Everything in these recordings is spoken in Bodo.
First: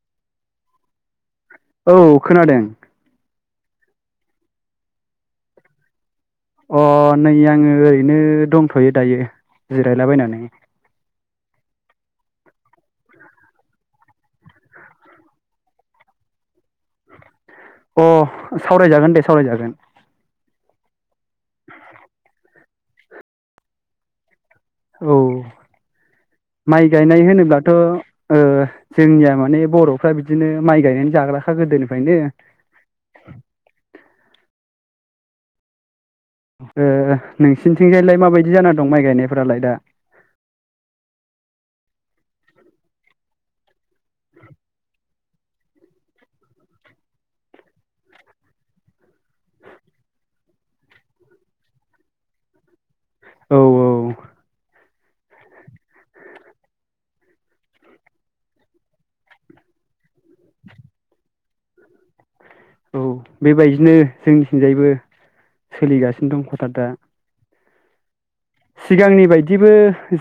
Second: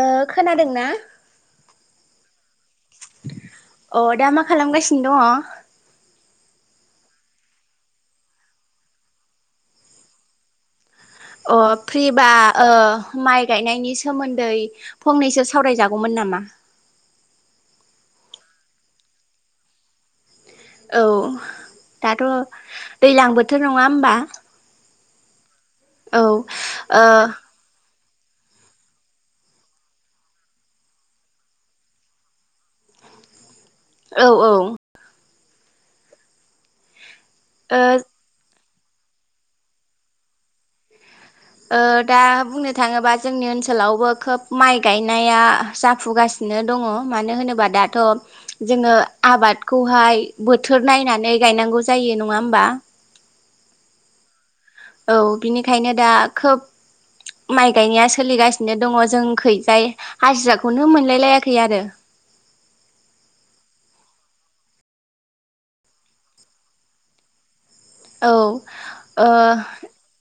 ओ खोनादोंना? औ खोनादों अ दा मा खालाम गासिनो दंङ? अ नै आंङो ओरैनो दंथ'यो दायो जिरायलाबायनानै अ फ्रिबा ओ माइ गायनायनि सोमोन्दै फंनैसो सावरायजागौमोन नामा? अ सावरायजागोन दे सावरायजागोन औ दाथ' दैलां बोथोर नंङा होमबा? औ औ ओ माइ औ गायनाय होनोब्लाथ' ओ जोंनिया माने बर'फ्रा बिदिनो माइ गायनानै जाग्राखा गोदोनिफ्रायनो औ औ ए ओ नोंसिनिथिंजायलाय माबायदि जाना दं माइ गायनायफोरालाय दा ओ दा बुंनो थांङोबा जोंनि ओनसोलावबो खोब माइ गाय नाया जाफुगासिनो दंङ मानो होनोबा दाथ' जोंङो आबादखौय हाय बोथोर नायनानै गायनांगौ जायो नंङा होमबा‌। औ औ औ बिनिखायनो दा खोब माइ गायनाया सोलिगासिनो दंङ जोंखैजाय हाजिराखौनो मोनलाय लायाखै आरो। औ बेबायदिनो जोंनिथिंजायबो सोलिगासिनो दं कथार दा औ ओ सिगांनि बायदिबो औ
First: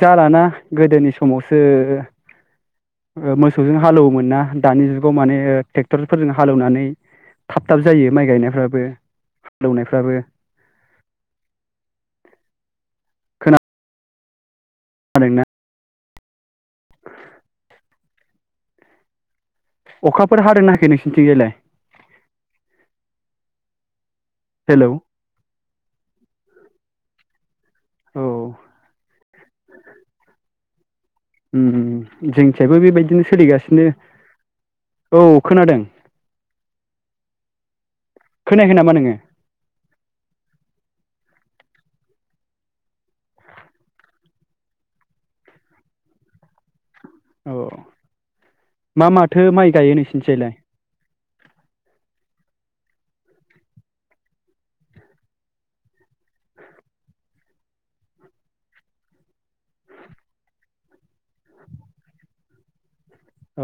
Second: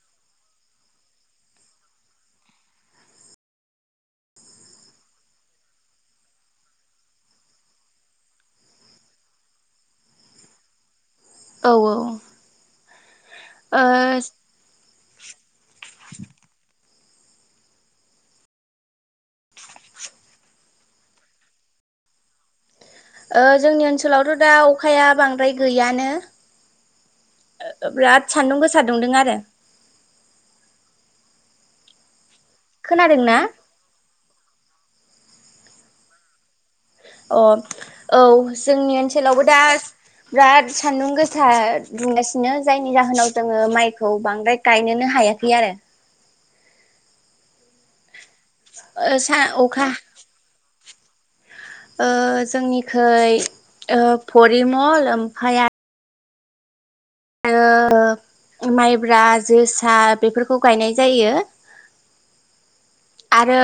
जालाना गोदोनि समावसो ओ मोसौजों हालौवोमोन ना दानि जुगाव माने ट्रेक्टरफोरजों हालौनानै थाब थाब जायो माइ गायनायफ्राबो हालौनायफ्राबो औ औ। ओ [unintelligible] [inaudible] [inaudible] अखाफोर हादोंना हायाखै नोंसिनिथिं जायलाय ओ जोंनि ओनसोलावथ' दा अखाया बांद्राय गैयानो। औ बिराद सान्दुं गोसा दुंदों आरो उम जोंनिथिंजायबो बेबायदिनो खोनादोंना सोलिगासिनो। औ खोनादों। अ औ खोनायाखै नामा जोंनि नोङो ओनसोलावबो दा बिराद सान्दुं गोसा बुंगासिनो जायनि जाहोनाव जोङो माइखौ बांद्राय गायनोनो हायाखै आरो औ मा ओ सा माथो माइ अखा गायो नोंसिनि थिंलाय। ओ जोंनिखाय परिमल ओमफ्राय आरो‌। [unintelligible] माइब्रा जोसा बेफोरखौ गायनाय जायो।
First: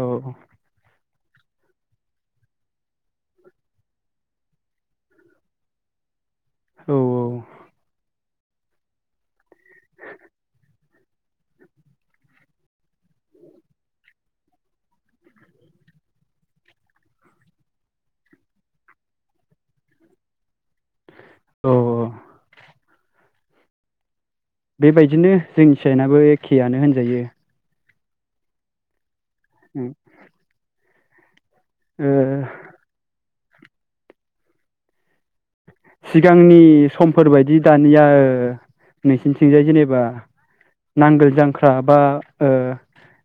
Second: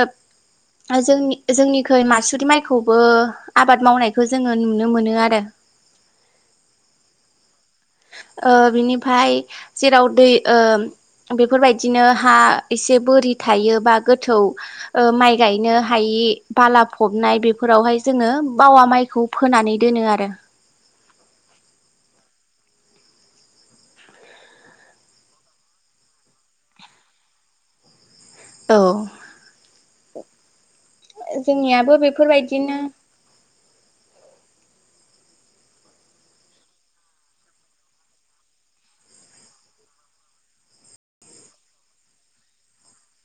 औ औ। आ जोंनि जोंनिखै मासुरि माइखौबो आबाद मावनायखौ जोङो नुनो मोनो आरो [inaudible] औ औ। ओ बिनिफाय जेराव दै ओ बेफोरबायदिनो हा एसे बोरि थायो बा गोथौ ओ माइ गायनो हायि बिदि बाला फबनाय बेफोरावहाय जोङो बावा माइखौ फोनानै दोनो आरो औ। बेबायदिनो जोंनि साइनाबो एखेआनो होनजायो। औ। उम। जोंनियाबो ओ बेफोरबायदिनो सिगांनि समफोरबायायदि दानिया नोंसिनिथिंजाय जेनेबा नांगोल जांख्रा बा ओ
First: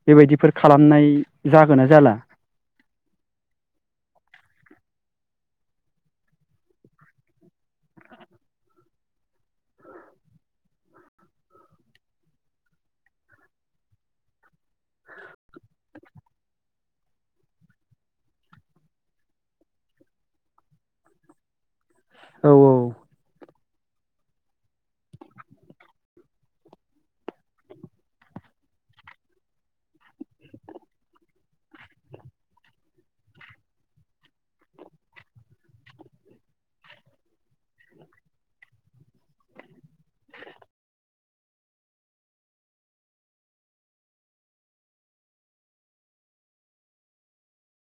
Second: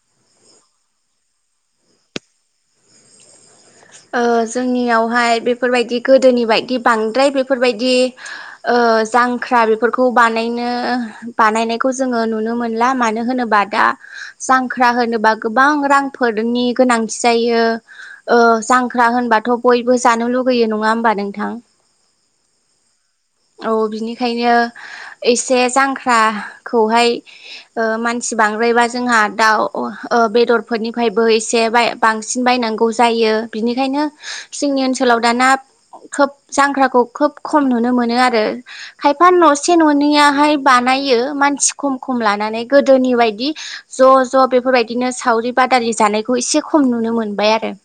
बेबायदिफोर खालामनाय जागोना जाला? [inaudible] ओ जोंनियावहाय बेफोरबायदि गोदोनि बायदि बांद्राय बेफोरबायदि ओ ओ जांख्रा बिफोरखौ बानायनो बानायनायखौ जोङो नुनो मोनला मानो होनोबा दा आं जांख्रा होनोबा गोबां रांफोरनि गोनांथि जायो ओ जांख्रा होनबाथ' बयबो जानो लुगैयो नङा होमबा नोंथां। औ औ। औ बिनिखायनो एसे जांख्राखौहाय ओ मानसिबा बांद्रायबा जोंहा दाउ ओ बेदरफोरनिफायबो एसे बाय बांसिन बायनांगौ जायो। बिनिखायनो जोंनि ओनसोलाव दाना खोब जांख्राखौ खोब खम नुनो मोनो। नों आरो खायफा न'से ननैयाहाय बानायो मानसि खम खम लानानै गोदोनि नि बायदि ज' ज' बेफोरबायदिनो सावरि बादालि जानायखौ एसे खम नुनो मोनबाय आरो [inaudible]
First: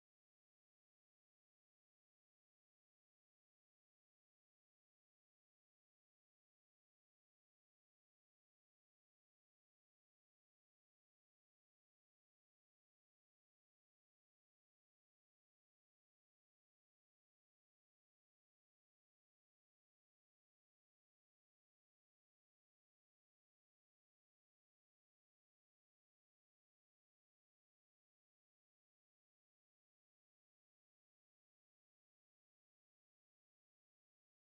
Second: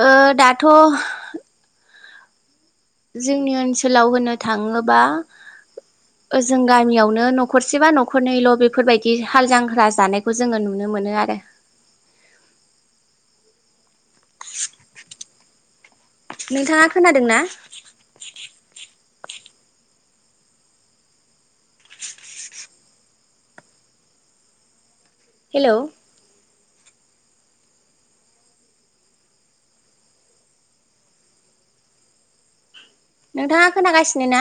ओ दाथ' जोंनि ओनसोलाव होनो थाङोबा ओजों गामियावनो न'खरसेबा न'खरनैल' बेफोरबायदि हाल जांख्रा जानायखौ जोङो नुनो मोनो आरो नोंथाङा खोनादों ना हेल' नोंथाङा खोनागासिनो ना